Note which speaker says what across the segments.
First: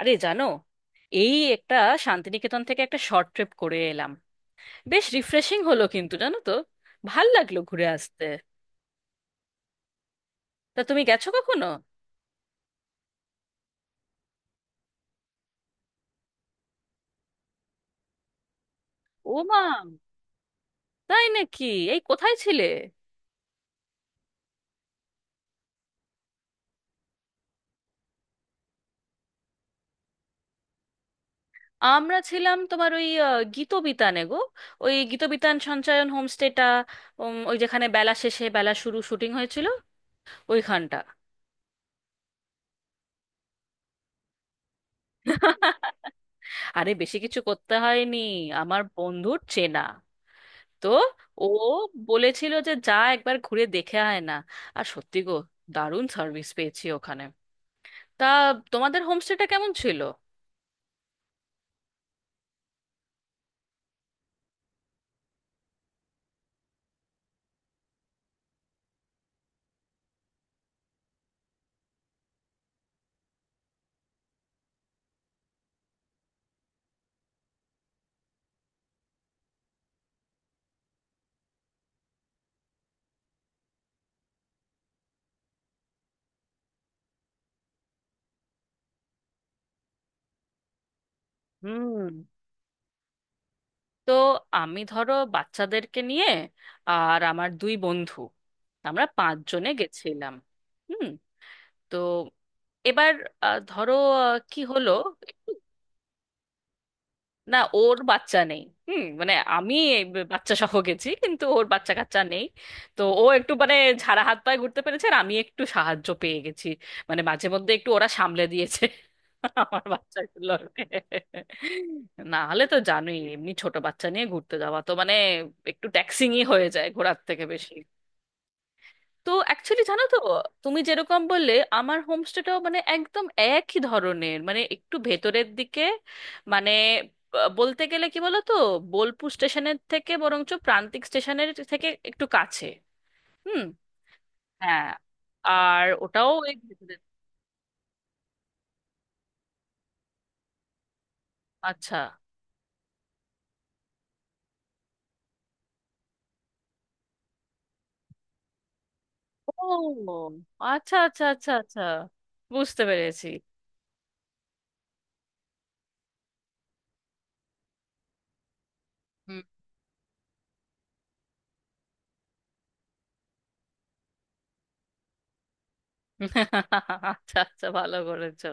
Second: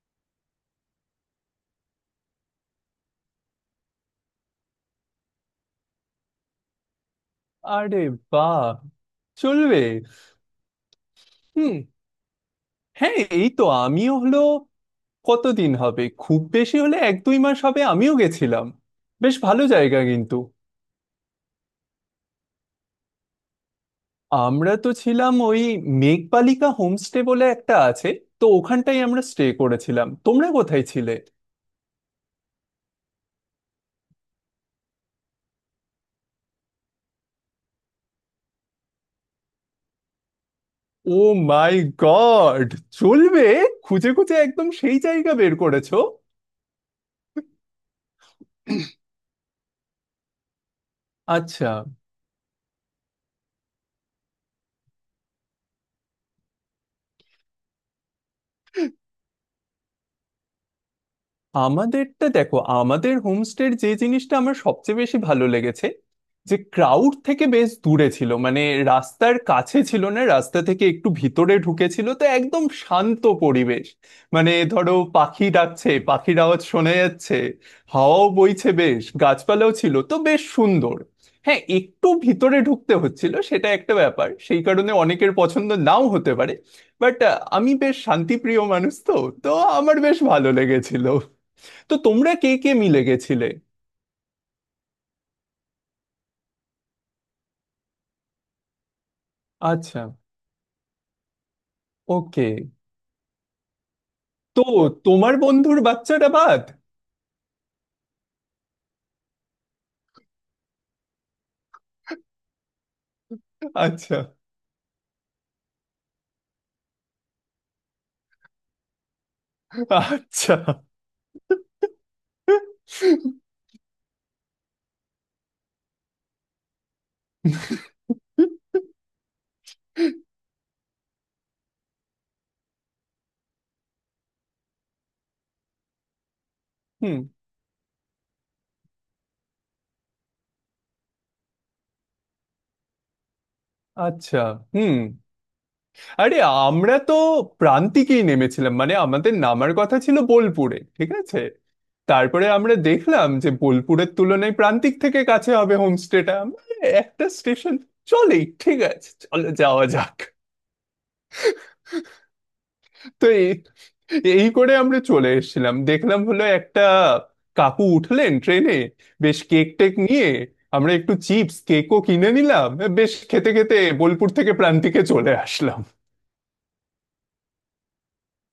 Speaker 1: আরে, জানো, এই একটা শান্তিনিকেতন থেকে একটা শর্ট ট্রিপ করে এলাম। বেশ রিফ্রেশিং হলো, কিন্তু জানো তো, ভাল লাগলো ঘুরে
Speaker 2: আরে,
Speaker 1: আসতে।
Speaker 2: বাহ! চলবে।
Speaker 1: তা তুমি গেছো কখনো?
Speaker 2: হুম, হ্যাঁ, এই তো আমিও হলো। কতদিন হবে, খুব বেশি হলে 1-2 মাস হবে, আমিও গেছিলাম।
Speaker 1: ও
Speaker 2: বেশ
Speaker 1: মা,
Speaker 2: ভালো জায়গা কিন্তু।
Speaker 1: তাই নাকি! এই, কোথায় ছিলে?
Speaker 2: আমরা তো ছিলাম ওই মেঘবালিকা হোমস্টে বলে একটা আছে, তো ওখানটাই আমরা স্টে করেছিলাম। তোমরা কোথায় ছিলে?
Speaker 1: আমরা ছিলাম তোমার ওই গীতবিতানে গো। ওই গীতবিতান সঞ্চায়ন হোমস্টেটা। ওই যেখানে বেলা শেষে বেলা শুরু শুটিং হয়েছিল, ওইখানটা।
Speaker 2: Oh my god! চলবে। খুঁজে খুঁজে একদম সেই জায়গা বের করেছো।
Speaker 1: আরে, বেশি কিছু করতে হয়নি, আমার বন্ধুর চেনা। তো ও
Speaker 2: আচ্ছা।
Speaker 1: বলেছিল যে যা একবার ঘুরে দেখে আয় না। আর সত্যি গো, দারুণ সার্ভিস পেয়েছি ওখানে। তা তোমাদের হোমস্টেটা কেমন ছিল?
Speaker 2: আমাদেরটা দেখো, আমাদের হোমস্টের যে জিনিসটা আমার সবচেয়ে বেশি ভালো লেগেছে, যে ক্রাউড থেকে বেশ দূরে ছিল, মানে রাস্তার কাছে ছিল না, রাস্তা থেকে একটু ভিতরে ঢুকেছিল, তো একদম শান্ত পরিবেশ। মানে ধরো পাখি ডাকছে, পাখির আওয়াজ শোনা যাচ্ছে, হাওয়াও বইছে বেশ, গাছপালাও ছিল, তো বেশ সুন্দর। হ্যাঁ একটু ভিতরে ঢুকতে হচ্ছিল সেটা একটা ব্যাপার, সেই কারণে অনেকের পছন্দ নাও হতে পারে, বাট আমি বেশ শান্তিপ্রিয় মানুষ, তো তো আমার বেশ ভালো লেগেছিল। তো
Speaker 1: হুম।
Speaker 2: তোমরা কে কে মিলে গেছিলে?
Speaker 1: তো আমি ধরো বাচ্চাদেরকে নিয়ে আর আমার দুই বন্ধু, আমরা পাঁচজনে
Speaker 2: আচ্ছা।
Speaker 1: গেছিলাম। হুম। তো
Speaker 2: ওকে।
Speaker 1: এবার ধরো, কি
Speaker 2: তো
Speaker 1: হলো,
Speaker 2: তোমার বন্ধুর বাচ্চাটা বাদ?
Speaker 1: না, ওর বাচ্চা নেই। হুম, মানে আমি এই বাচ্চা সহ গেছি, কিন্তু ওর বাচ্চা কাচ্চা নেই। তো ও একটু মানে
Speaker 2: আচ্ছা
Speaker 1: ঝাড়া হাত পায়ে ঘুরতে পেরেছে, আর আমি একটু সাহায্য পেয়ে গেছি। মানে মাঝে মধ্যে একটু ওরা সামলে দিয়েছে আমার
Speaker 2: আচ্ছা।
Speaker 1: বাচ্চাগুলোকে। না হলে তো জানোই, এমনি ছোট বাচ্চা নিয়ে ঘুরতে যাওয়া তো মানে একটু ট্যাক্সিংই হয়ে যায় ঘোরার থেকে বেশি। তো অ্যাকচুয়ালি জানো তো, তুমি যেরকম বললে, আমার হোমস্টেটাও মানে একদম একই ধরনের, মানে একটু ভেতরের দিকে। মানে
Speaker 2: হুম।
Speaker 1: আহ, বলতে গেলে কি বলো তো, বোলপুর স্টেশনের থেকে বরঞ্চ প্রান্তিক স্টেশনের থেকে একটু কাছে। হুম,
Speaker 2: আচ্ছা।
Speaker 1: হ্যাঁ।
Speaker 2: হুম।
Speaker 1: আর ওটাও
Speaker 2: আরে,
Speaker 1: ওই
Speaker 2: আমরা
Speaker 1: ভেতরের।
Speaker 2: তো প্রান্তিকেই নেমেছিলাম, মানে আমাদের নামার কথা ছিল বোলপুরে, ঠিক আছে?
Speaker 1: আচ্ছা,
Speaker 2: তারপরে আমরা দেখলাম যে বোলপুরের তুলনায় প্রান্তিক থেকে কাছে হবে হোমস্টেটা, আমরা একটা স্টেশন চলেই, ঠিক আছে চলো যাওয়া
Speaker 1: ও
Speaker 2: যাক।
Speaker 1: আচ্ছা আচ্ছা আচ্ছা আচ্ছা, বুঝতে পেরেছি।
Speaker 2: তো এই করে আমরা চলে এসেছিলাম, দেখলাম হলো একটা কাকু উঠলেন ট্রেনে, বেশ কেক টেক নিয়ে, আমরা একটু চিপস কেকও কিনে নিলাম, বেশ খেতে খেতে বোলপুর থেকে প্রান্তিকে চলে আসলাম।
Speaker 1: আচ্ছা আচ্ছা, ভালো করেছো।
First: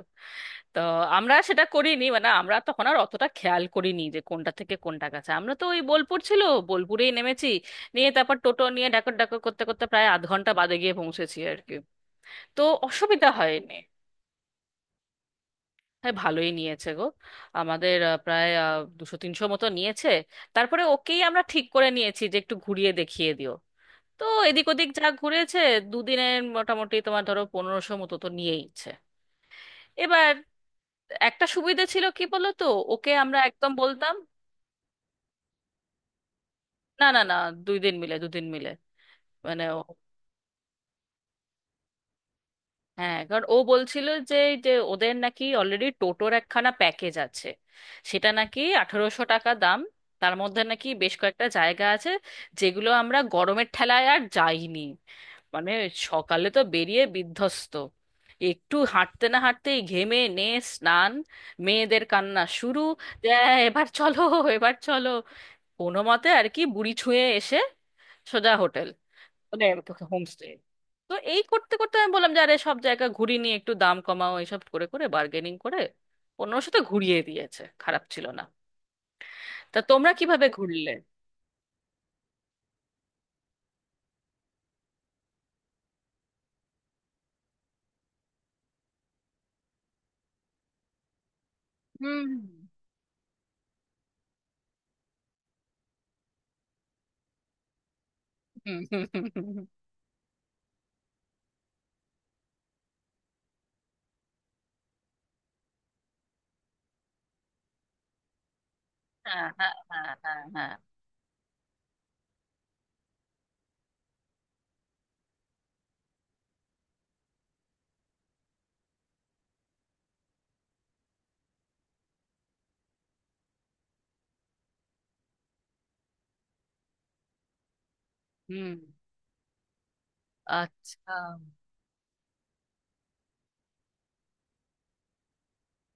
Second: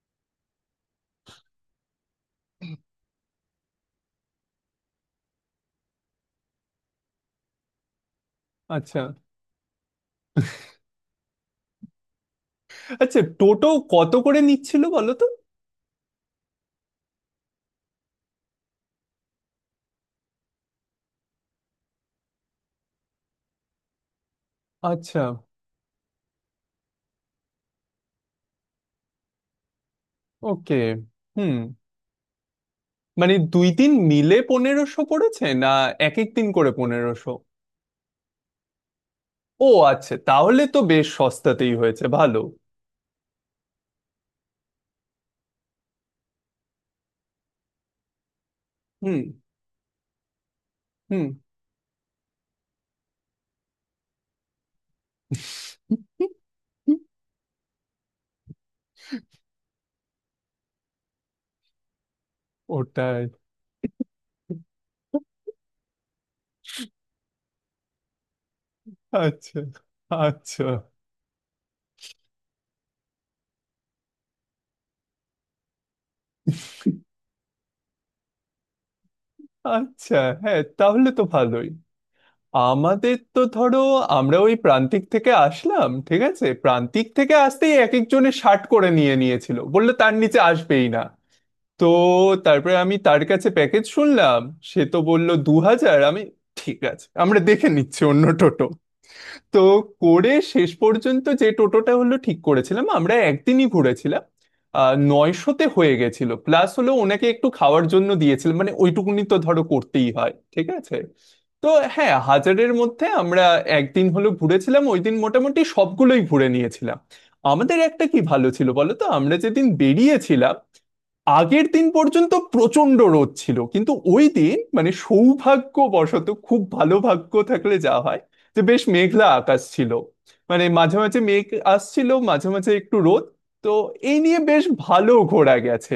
Speaker 1: তো আমরা সেটা করিনি, মানে আমরা তখন আর অতটা খেয়াল করিনি যে কোনটা থেকে কোনটা কাছে। আমরা তো ওই বোলপুর ছিল, বোলপুরেই নেমেছি, নিয়ে তারপর টোটো নিয়ে
Speaker 2: আচ্ছা।
Speaker 1: ডাকর ডাকর করতে করতে প্রায় আধ ঘন্টা বাদে গিয়ে পৌঁছেছি আর কি। তো
Speaker 2: আচ্ছা
Speaker 1: অসুবিধা
Speaker 2: টোটো
Speaker 1: হয়নি।
Speaker 2: কত করে নিচ্ছিল বলো তো?
Speaker 1: হ্যাঁ, ভালোই নিয়েছে গো। আমাদের প্রায় 200 300 মতো নিয়েছে। তারপরে ওকেই আমরা ঠিক করে নিয়েছি যে একটু ঘুরিয়ে দেখিয়ে দিও। তো এদিক ওদিক যা
Speaker 2: আচ্ছা।
Speaker 1: ঘুরেছে, দুদিনের মোটামুটি তোমার ধরো 1500 মতো তো নিয়েইছে। এবার
Speaker 2: ওকে।
Speaker 1: একটা
Speaker 2: হুম,
Speaker 1: সুবিধা ছিল কি বলতো, ওকে
Speaker 2: মানে
Speaker 1: আমরা
Speaker 2: দুই
Speaker 1: একদম
Speaker 2: দিন
Speaker 1: বলতাম।
Speaker 2: মিলে পনেরোশো পড়েছে, না এক এক দিন করে
Speaker 1: না না
Speaker 2: 1500?
Speaker 1: না, দুই দিন মিলে দুদিন মিলে, মানে
Speaker 2: ও
Speaker 1: ও।
Speaker 2: আচ্ছা, তাহলে তো বেশ সস্তাতেই হয়েছে, ভালো।
Speaker 1: হ্যাঁ, কারণ ও বলছিল যে, যে ওদের নাকি অলরেডি টোটোর একখানা প্যাকেজ আছে, সেটা নাকি
Speaker 2: হুম,
Speaker 1: 1800 টাকা দাম। তার মধ্যে নাকি বেশ
Speaker 2: হুম,
Speaker 1: কয়েকটা জায়গা আছে, যেগুলো আমরা গরমের ঠেলায় আর যাইনি। মানে
Speaker 2: হুম,
Speaker 1: সকালে তো
Speaker 2: হুম।
Speaker 1: বেরিয়ে বিধ্বস্ত, একটু হাঁটতে না হাঁটতেই ঘেমে নে স্নান, মেয়েদের কান্না শুরু
Speaker 2: ওটাই।
Speaker 1: যে, "এ, এবার চলো, এবার চলো।" কোনো মতে আর কি বুড়ি ছুঁয়ে এসে সোজা হোটেল,
Speaker 2: আচ্ছা
Speaker 1: মানে হোমস্টে।
Speaker 2: আচ্ছা
Speaker 1: তো এই করতে করতে আমি বললাম যে আরে সব জায়গা ঘুরি নিয়ে একটু দাম কমাও, এইসব করে করে বার্গেনিং করে 1500 তো ঘুরিয়ে দিয়েছে, খারাপ ছিল না। তা তোমরা
Speaker 2: আচ্ছা।
Speaker 1: কিভাবে
Speaker 2: হ্যাঁ
Speaker 1: ঘুরলে?
Speaker 2: তাহলে তো ভালোই। আমাদের তো ধরো, আমরা ওই প্রান্তিক থেকে আসলাম, ঠিক আছে? প্রান্তিক থেকে আসতেই এক একজনের শার্ট করে নিয়ে নিয়েছিল, বললো তার নিচে আসবেই না। তো
Speaker 1: হুম
Speaker 2: তারপরে আমি তার কাছে প্যাকেজ শুনলাম, সে তো বলল 2000। আমি, ঠিক আছে আমরা দেখে নিচ্ছি অন্য টোটো।
Speaker 1: হুম হুম হুম, হুম,
Speaker 2: তো
Speaker 1: হুম।
Speaker 2: করে শেষ পর্যন্ত যে টোটোটা হলো ঠিক করেছিলাম, আমরা একদিনই ঘুরেছিলাম, 900-তে হয়ে গেছিল। প্লাস হলো ওনাকে একটু খাওয়ার জন্য দিয়েছিলাম, মানে ওইটুকুনি তো
Speaker 1: হ্যাঁ
Speaker 2: ধরো
Speaker 1: হ্যাঁ
Speaker 2: করতেই
Speaker 1: হ্যাঁ
Speaker 2: হয়,
Speaker 1: হ্যাঁ
Speaker 2: ঠিক
Speaker 1: হ্যাঁ।
Speaker 2: আছে। তো হ্যাঁ, 1000-এর মধ্যে আমরা একদিন হলো ঘুরেছিলাম, ওই দিন মোটামুটি সবগুলোই ঘুরে নিয়েছিলাম। আমাদের একটা কি ভালো ছিল বলো তো, আমরা যেদিন বেরিয়েছিলাম আগের দিন পর্যন্ত প্রচন্ড রোদ ছিল, কিন্তু ওই দিন মানে সৌভাগ্যবশত খুব ভালো ভাগ্য থাকলে যা হয়, যে
Speaker 1: হুম।
Speaker 2: বেশ মেঘলা আকাশ ছিল, মানে মাঝে
Speaker 1: আচ্ছা
Speaker 2: মাঝে মেঘ আসছিল মাঝে মাঝে একটু রোদ, তো এই নিয়ে বেশ ভালো ঘোরা গেছে।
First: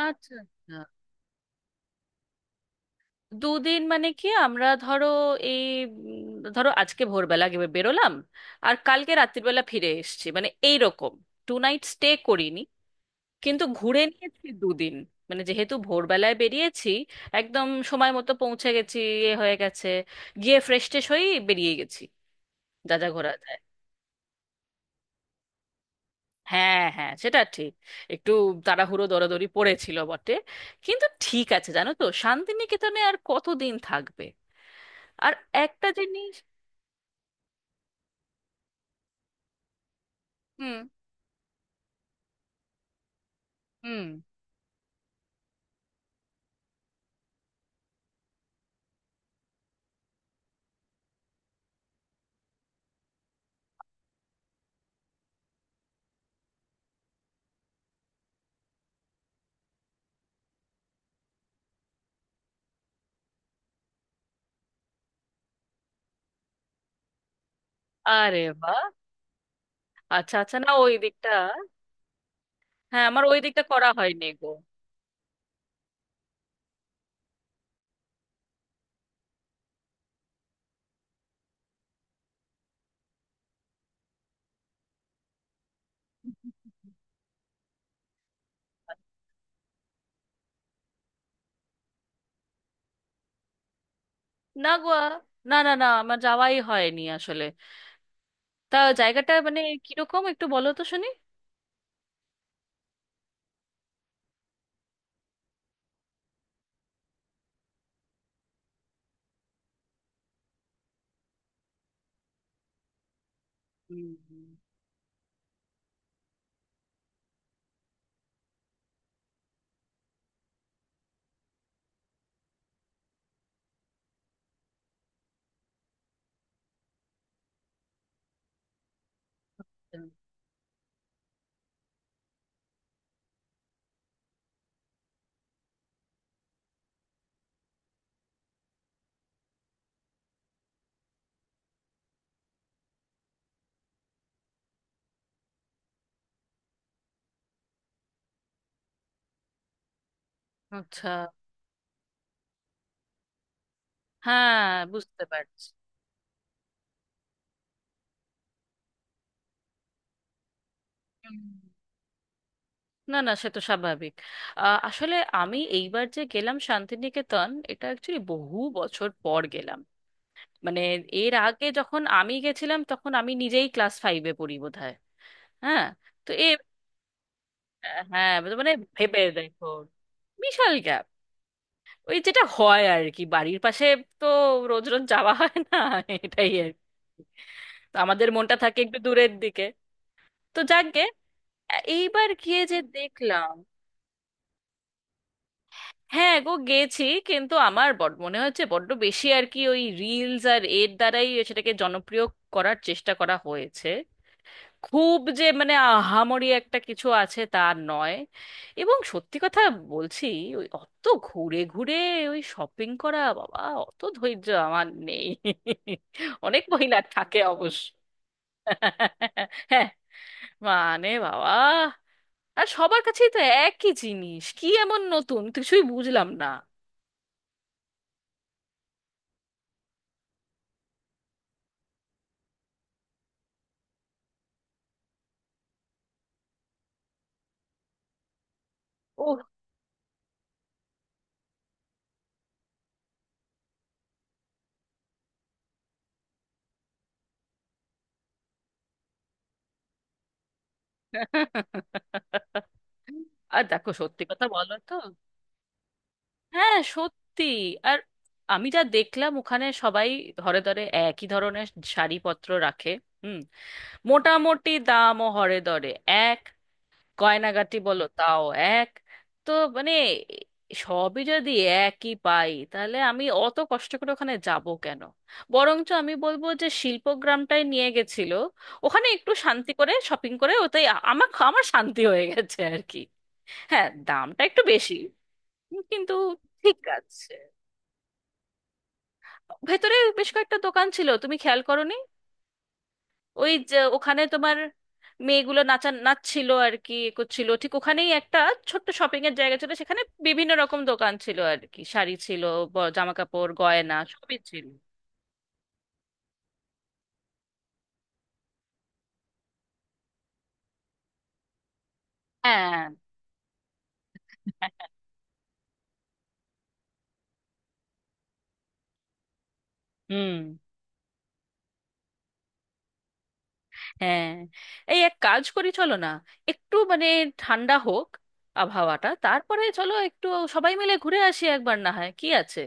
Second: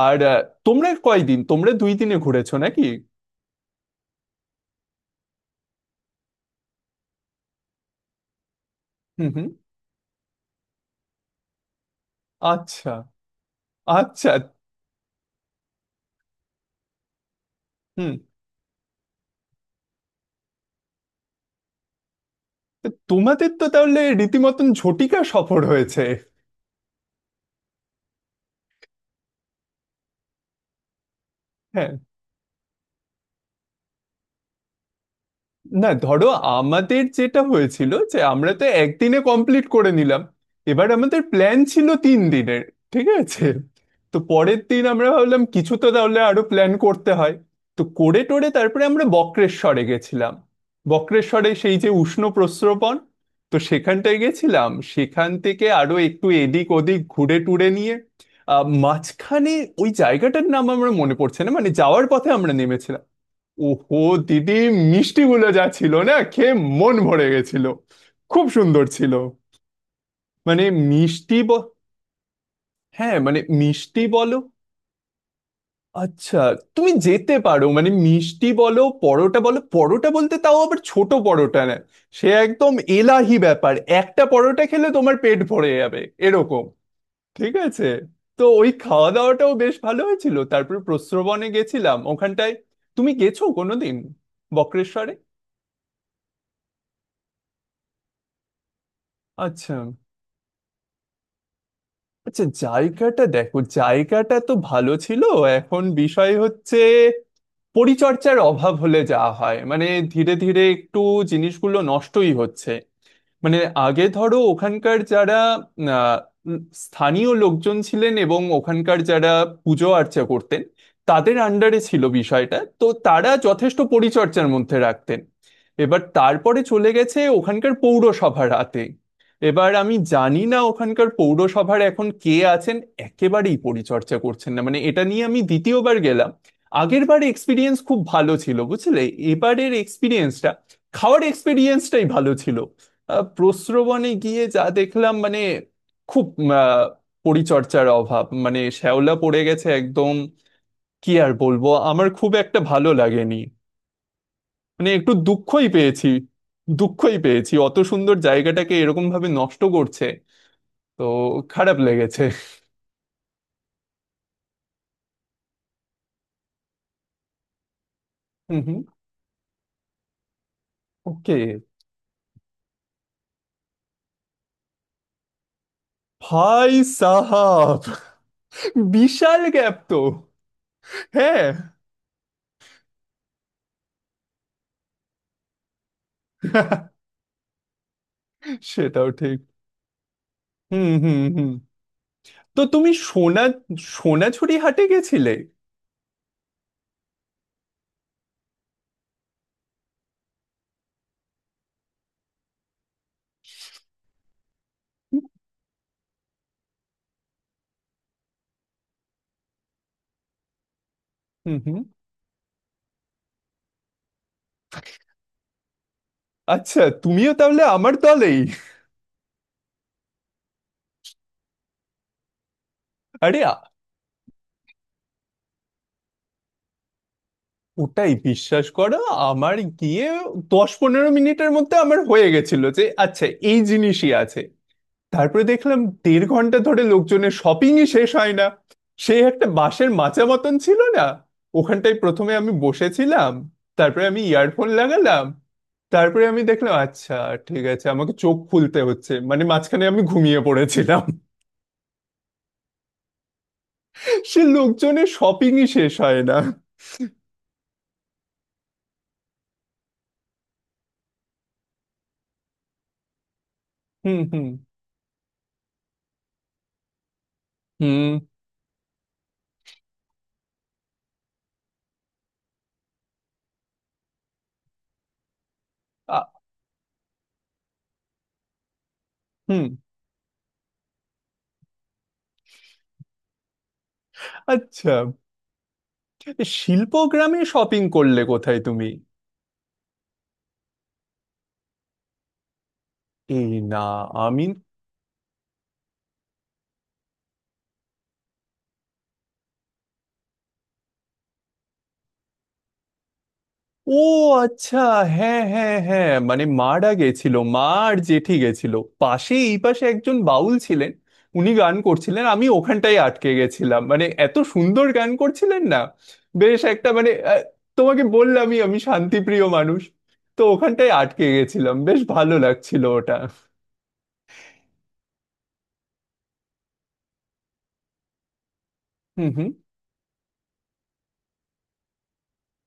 Speaker 2: আর
Speaker 1: আচ্ছা আচ্ছা।
Speaker 2: তোমরা কয়দিন, তোমরা 2 দিনে ঘুরেছো নাকি?
Speaker 1: দুদিন মানে কি, আমরা ধরো এই, উম, ধরো আজকে ভোরবেলা বেরোলাম, আর কালকে
Speaker 2: হুম হুম।
Speaker 1: রাত্রিবেলা ফিরে এসেছি, মানে এই রকম। টু নাইট স্টে করিনি,
Speaker 2: আচ্ছা
Speaker 1: কিন্তু ঘুরে
Speaker 2: আচ্ছা।
Speaker 1: নিয়েছি দুদিন। মানে যেহেতু ভোরবেলায় বেরিয়েছি, একদম সময়
Speaker 2: হুম।
Speaker 1: মতো পৌঁছে গেছি, এ হয়ে গেছে, গিয়ে ফ্রেশ ট্রেশ হয়েই বেরিয়ে গেছি,
Speaker 2: তো
Speaker 1: যা যা ঘোরা
Speaker 2: তোমাদের
Speaker 1: যায়।
Speaker 2: তো তাহলে রীতিমতন ঝটিকা সফর হয়েছে।
Speaker 1: হ্যাঁ হ্যাঁ, সেটা ঠিক, একটু তাড়াহুড়ো দরাদরি পড়েছিল বটে, কিন্তু ঠিক আছে, জানো
Speaker 2: হ্যাঁ।
Speaker 1: তো শান্তিনিকেতনে আর কতদিন থাকবে। আর একটা
Speaker 2: না ধরো,
Speaker 1: জিনিস।
Speaker 2: আমাদের যেটা হয়েছিল যে আমরা তো একদিনে কমপ্লিট করে নিলাম,
Speaker 1: হুম
Speaker 2: এবার আমাদের প্ল্যান ছিল 3 দিনের, ঠিক আছে?
Speaker 1: হুম।
Speaker 2: তো পরের দিন আমরা ভাবলাম কিছু তো তাহলে আরো প্ল্যান করতে হয়, তো করে টোরে তারপরে আমরা বক্রেশ্বরে গেছিলাম। বক্রেশ্বরে সেই যে উষ্ণ প্রস্রবণ, তো সেখানটায় গেছিলাম, সেখান থেকে আরো একটু এদিক ওদিক ঘুরে টুরে নিয়ে, মাঝখানে ওই জায়গাটার নাম আমার মনে পড়ছে না, মানে যাওয়ার পথে আমরা নেমেছিলাম, ওহো দিদি, মিষ্টিগুলো যা ছিল না, খেয়ে মন ভরে গেছিল,
Speaker 1: আরে
Speaker 2: খুব
Speaker 1: বা!
Speaker 2: সুন্দর ছিল।
Speaker 1: আচ্ছা আচ্ছা,
Speaker 2: মানে
Speaker 1: না ওই দিকটা,
Speaker 2: মিষ্টি
Speaker 1: হ্যাঁ
Speaker 2: হ্যাঁ
Speaker 1: আমার ওই
Speaker 2: মানে
Speaker 1: দিকটা করা
Speaker 2: মিষ্টি
Speaker 1: হয়নি
Speaker 2: বলো।
Speaker 1: গো।
Speaker 2: আচ্ছা। তুমি যেতে পারো, মানে মিষ্টি বলো, পরোটা বলো, পরোটা বলতে তাও আবার ছোট পরোটা না, সে একদম এলাহি ব্যাপার, একটা পরোটা খেলে তোমার পেট ভরে যাবে এরকম, ঠিক আছে? তো ওই খাওয়া দাওয়াটাও বেশ ভালো হয়েছিল, তারপর প্রস্রবনে গেছিলাম ওখানটায়। তুমি গেছো কোনোদিন
Speaker 1: না গো,
Speaker 2: বক্রেশ্বরে?
Speaker 1: না না না, আমার যাওয়াই হয়নি আসলে। তা জায়গাটা মানে
Speaker 2: আচ্ছা।
Speaker 1: কিরকম, একটু বলো তো শুনি।
Speaker 2: আচ্ছা জায়গাটা দেখো, জায়গাটা তো ভালো ছিল, এখন বিষয় হচ্ছে পরিচর্যার অভাব হলে যা হয় মানে, ধীরে ধীরে একটু জিনিসগুলো নষ্টই হচ্ছে। মানে আগে ধরো
Speaker 1: হুম,
Speaker 2: ওখানকার যারা আহ, উম, স্থানীয় লোকজন ছিলেন, এবং ওখানকার যারা পুজো আর্চা করতেন, তাদের আন্ডারে ছিল বিষয়টা, তো তারা যথেষ্ট পরিচর্যার মধ্যে রাখতেন। এবার তারপরে চলে গেছে ওখানকার পৌরসভা রাতে, এবার আমি
Speaker 1: হুম।
Speaker 2: জানি না ওখানকার পৌরসভার এখন কে আছেন, একেবারেই পরিচর্যা করছেন না, মানে এটা নিয়ে আমি দ্বিতীয়বার গেলাম, আগের বার এক্সপিরিয়েন্স খুব ভালো ছিল বুঝলে, এবারের এক্সপিরিয়েন্সটা, খাওয়ার এক্সপিরিয়েন্সটাই ভালো ছিল। প্রস্রবণে গিয়ে যা দেখলাম মানে, খুব আহ, পরিচর্যার অভাব, মানে শ্যাওলা পড়ে গেছে একদম।
Speaker 1: আচ্ছা।
Speaker 2: কি আর বলবো, আমার খুব একটা ভালো লাগেনি,
Speaker 1: হ্যাঁ,
Speaker 2: মানে একটু
Speaker 1: বুঝতে
Speaker 2: দুঃখই
Speaker 1: পারছি।
Speaker 2: পেয়েছি, দুঃখই পেয়েছি অত সুন্দর জায়গাটাকে এরকম ভাবে নষ্ট করছে, তো
Speaker 1: হুম।
Speaker 2: খারাপ লেগেছে।
Speaker 1: না না, সে তো স্বাভাবিক। আসলে আমি এইবার যে গেলাম শান্তিনিকেতন, এটা অ্যাকচুয়ালি বহু
Speaker 2: হুম হুম।
Speaker 1: বছর পর গেলাম। মানে এর
Speaker 2: ওকে।
Speaker 1: আগে যখন আমি গেছিলাম তখন আমি নিজেই ক্লাস ফাইভে পড়ি বোধহয়। হ্যাঁ, তো এ,
Speaker 2: ভাই সাহাব,
Speaker 1: হ্যাঁ, মানে মানে ভেবে
Speaker 2: বিশাল
Speaker 1: দেখো,
Speaker 2: গ্যাপ তো।
Speaker 1: বিশাল গ্যাপ।
Speaker 2: হ্যাঁ।
Speaker 1: ওই যেটা হয় আর কি, বাড়ির পাশে, তো রোজ রোজ যাওয়া হয় না, এটাই আর কি। তো আমাদের মনটা থাকে একটু
Speaker 2: সেটাও
Speaker 1: দূরের
Speaker 2: ঠিক।
Speaker 1: দিকে। তো
Speaker 2: হুম
Speaker 1: যাকগে,
Speaker 2: হুম হুম।
Speaker 1: এইবার গিয়ে
Speaker 2: তো
Speaker 1: যে
Speaker 2: তুমি সোনা,
Speaker 1: দেখলাম,
Speaker 2: সোনাঝুরি হাটে গেছিলে?
Speaker 1: হ্যাঁ গো গেছি, কিন্তু আমার বড মনে হচ্ছে বড্ড বেশি আর কি ওই রিলস আর এর দ্বারাই সেটাকে জনপ্রিয় করার চেষ্টা করা হয়েছে। খুব যে মানে আহামরি একটা কিছু আছে তা নয়। এবং সত্যি কথা বলছি, ওই অত
Speaker 2: হুম
Speaker 1: ঘুরে
Speaker 2: হুম।
Speaker 1: ঘুরে ওই শপিং করা বাবা, অত ধৈর্য আমার নেই। অনেক
Speaker 2: আচ্ছা
Speaker 1: মহিলা
Speaker 2: তুমিও
Speaker 1: থাকে
Speaker 2: তাহলে
Speaker 1: অবশ্য।
Speaker 2: আমার দলেই।
Speaker 1: হ্যাঁ, মানে বাবা, আর সবার কাছেই তো
Speaker 2: আরে
Speaker 1: একই জিনিস, কি এমন নতুন কিছুই বুঝলাম না।
Speaker 2: ওটাই বিশ্বাস করো। আমার গিয়ে 10-15 মিনিটের মধ্যে আমার হয়ে গেছিল যে আচ্ছা, এই জিনিসই আছে। তারপরে দেখলাম দেড় ঘন্টা ধরে লোকজনের শপিংই শেষ হয় না। সে
Speaker 1: ও,
Speaker 2: একটা বাঁশের মাচা মতন ছিল না, ওখানটায় প্রথমে আমি বসেছিলাম, তারপরে আমি ইয়ারফোন লাগালাম, তারপরে আমি দেখলাম আচ্ছা ঠিক আছে, আমাকে চোখ খুলতে হচ্ছে, মানে মাঝখানে আমি ঘুমিয়ে পড়েছিলাম,
Speaker 1: আর দেখো, সত্যি
Speaker 2: সে
Speaker 1: কথা বলো তো।
Speaker 2: লোকজনের শপিংই শেষ হয় না।
Speaker 1: হ্যাঁ সত্যি। আর আমি যা দেখলাম ওখানে সবাই ধরে ধরে একই ধরনের শাড়িপত্র রাখে। হুম।
Speaker 2: হুম হুম
Speaker 1: মোটামুটি দামও হরে ধরে এক, গয়নাগাটি বলো
Speaker 2: হুম,
Speaker 1: তাও এক। তো মানে সবই যদি একই পাই, তাহলে আমি অত কষ্ট করে ওখানে যাব কেন। বরঞ্চ আমি
Speaker 2: আ,
Speaker 1: বলবো যে শিল্পগ্রামটাই নিয়ে গেছিল, ওখানে একটু
Speaker 2: হুম।
Speaker 1: শান্তি করে শপিং করে ওটাই আমার আমার শান্তি হয়ে গেছে আর কি। হ্যাঁ দামটা একটু
Speaker 2: আচ্ছা।
Speaker 1: বেশি, কিন্তু ঠিক
Speaker 2: শিল্প
Speaker 1: আছে।
Speaker 2: গ্রামে শপিং করলে কোথায় তুমি?
Speaker 1: ভেতরে বেশ কয়েকটা দোকান ছিল, তুমি খেয়াল করোনি?
Speaker 2: এই
Speaker 1: ওই যে
Speaker 2: না,
Speaker 1: ওখানে
Speaker 2: আমি।
Speaker 1: তোমার মেয়েগুলো নাচা নাচছিল আর কি করছিল, ঠিক ওখানেই একটা ছোট্ট শপিং এর জায়গা ছিল, সেখানে বিভিন্ন রকম দোকান ছিল আর কি, শাড়ি ছিল, জামা কাপড় গয়না
Speaker 2: ও
Speaker 1: সবই ছিল।
Speaker 2: আচ্ছা। হ্যাঁ হ্যাঁ হ্যাঁ, মানে মারা গেছিল মা আর জেঠি গেছিল। পাশে, এই পাশে একজন বাউল ছিলেন, উনি গান করছিলেন, আমি
Speaker 1: হ্যাঁ।
Speaker 2: ওখানটায় আটকে গেছিলাম, মানে এত সুন্দর গান করছিলেন না, বেশ একটা মানে তোমাকে বললামই আমি শান্তিপ্রিয় মানুষ,
Speaker 1: হুম।
Speaker 2: তো ওখানটায় আটকে গেছিলাম, বেশ ভালো লাগছিল ওটা।
Speaker 1: হ্যাঁ, এই এক কাজ করি, চলো না, একটু মানে ঠান্ডা হোক আবহাওয়াটা,
Speaker 2: হুম হুম।
Speaker 1: তারপরে চলো একটু সবাই মিলে ঘুরে আসি একবার, না হয় কি আছে।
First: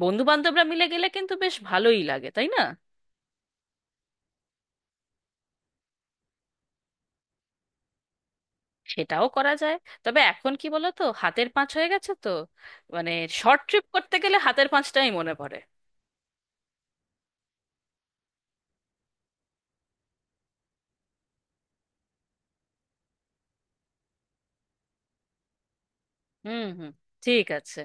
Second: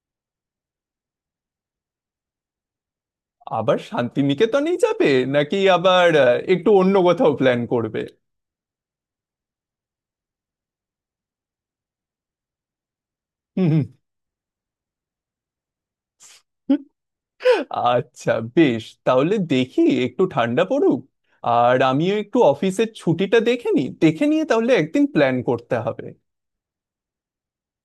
Speaker 1: বন্ধু বান্ধবরা মিলে গেলে কিন্তু বেশ ভালোই লাগে, তাই না?
Speaker 2: আবার শান্তিনিকেতনেই যাবে, নাকি আবার একটু অন্য কোথাও প্ল্যান করবে?
Speaker 1: সেটাও করা যায়। তবে এখন কি বলো তো, হাতের পাঁচ হয়ে গেছে তো, মানে শর্ট
Speaker 2: হুম।
Speaker 1: ট্রিপ করতে গেলে হাতের পাঁচটাই মনে পড়ে।
Speaker 2: আচ্ছা বেশ, তাহলে দেখি একটু ঠান্ডা পড়ুক, আর আমিও একটু অফিসের ছুটিটা দেখে নিই, দেখে নিয়ে তাহলে একদিন প্ল্যান করতে হবে।
Speaker 1: হুম হুম, ঠিক আছে।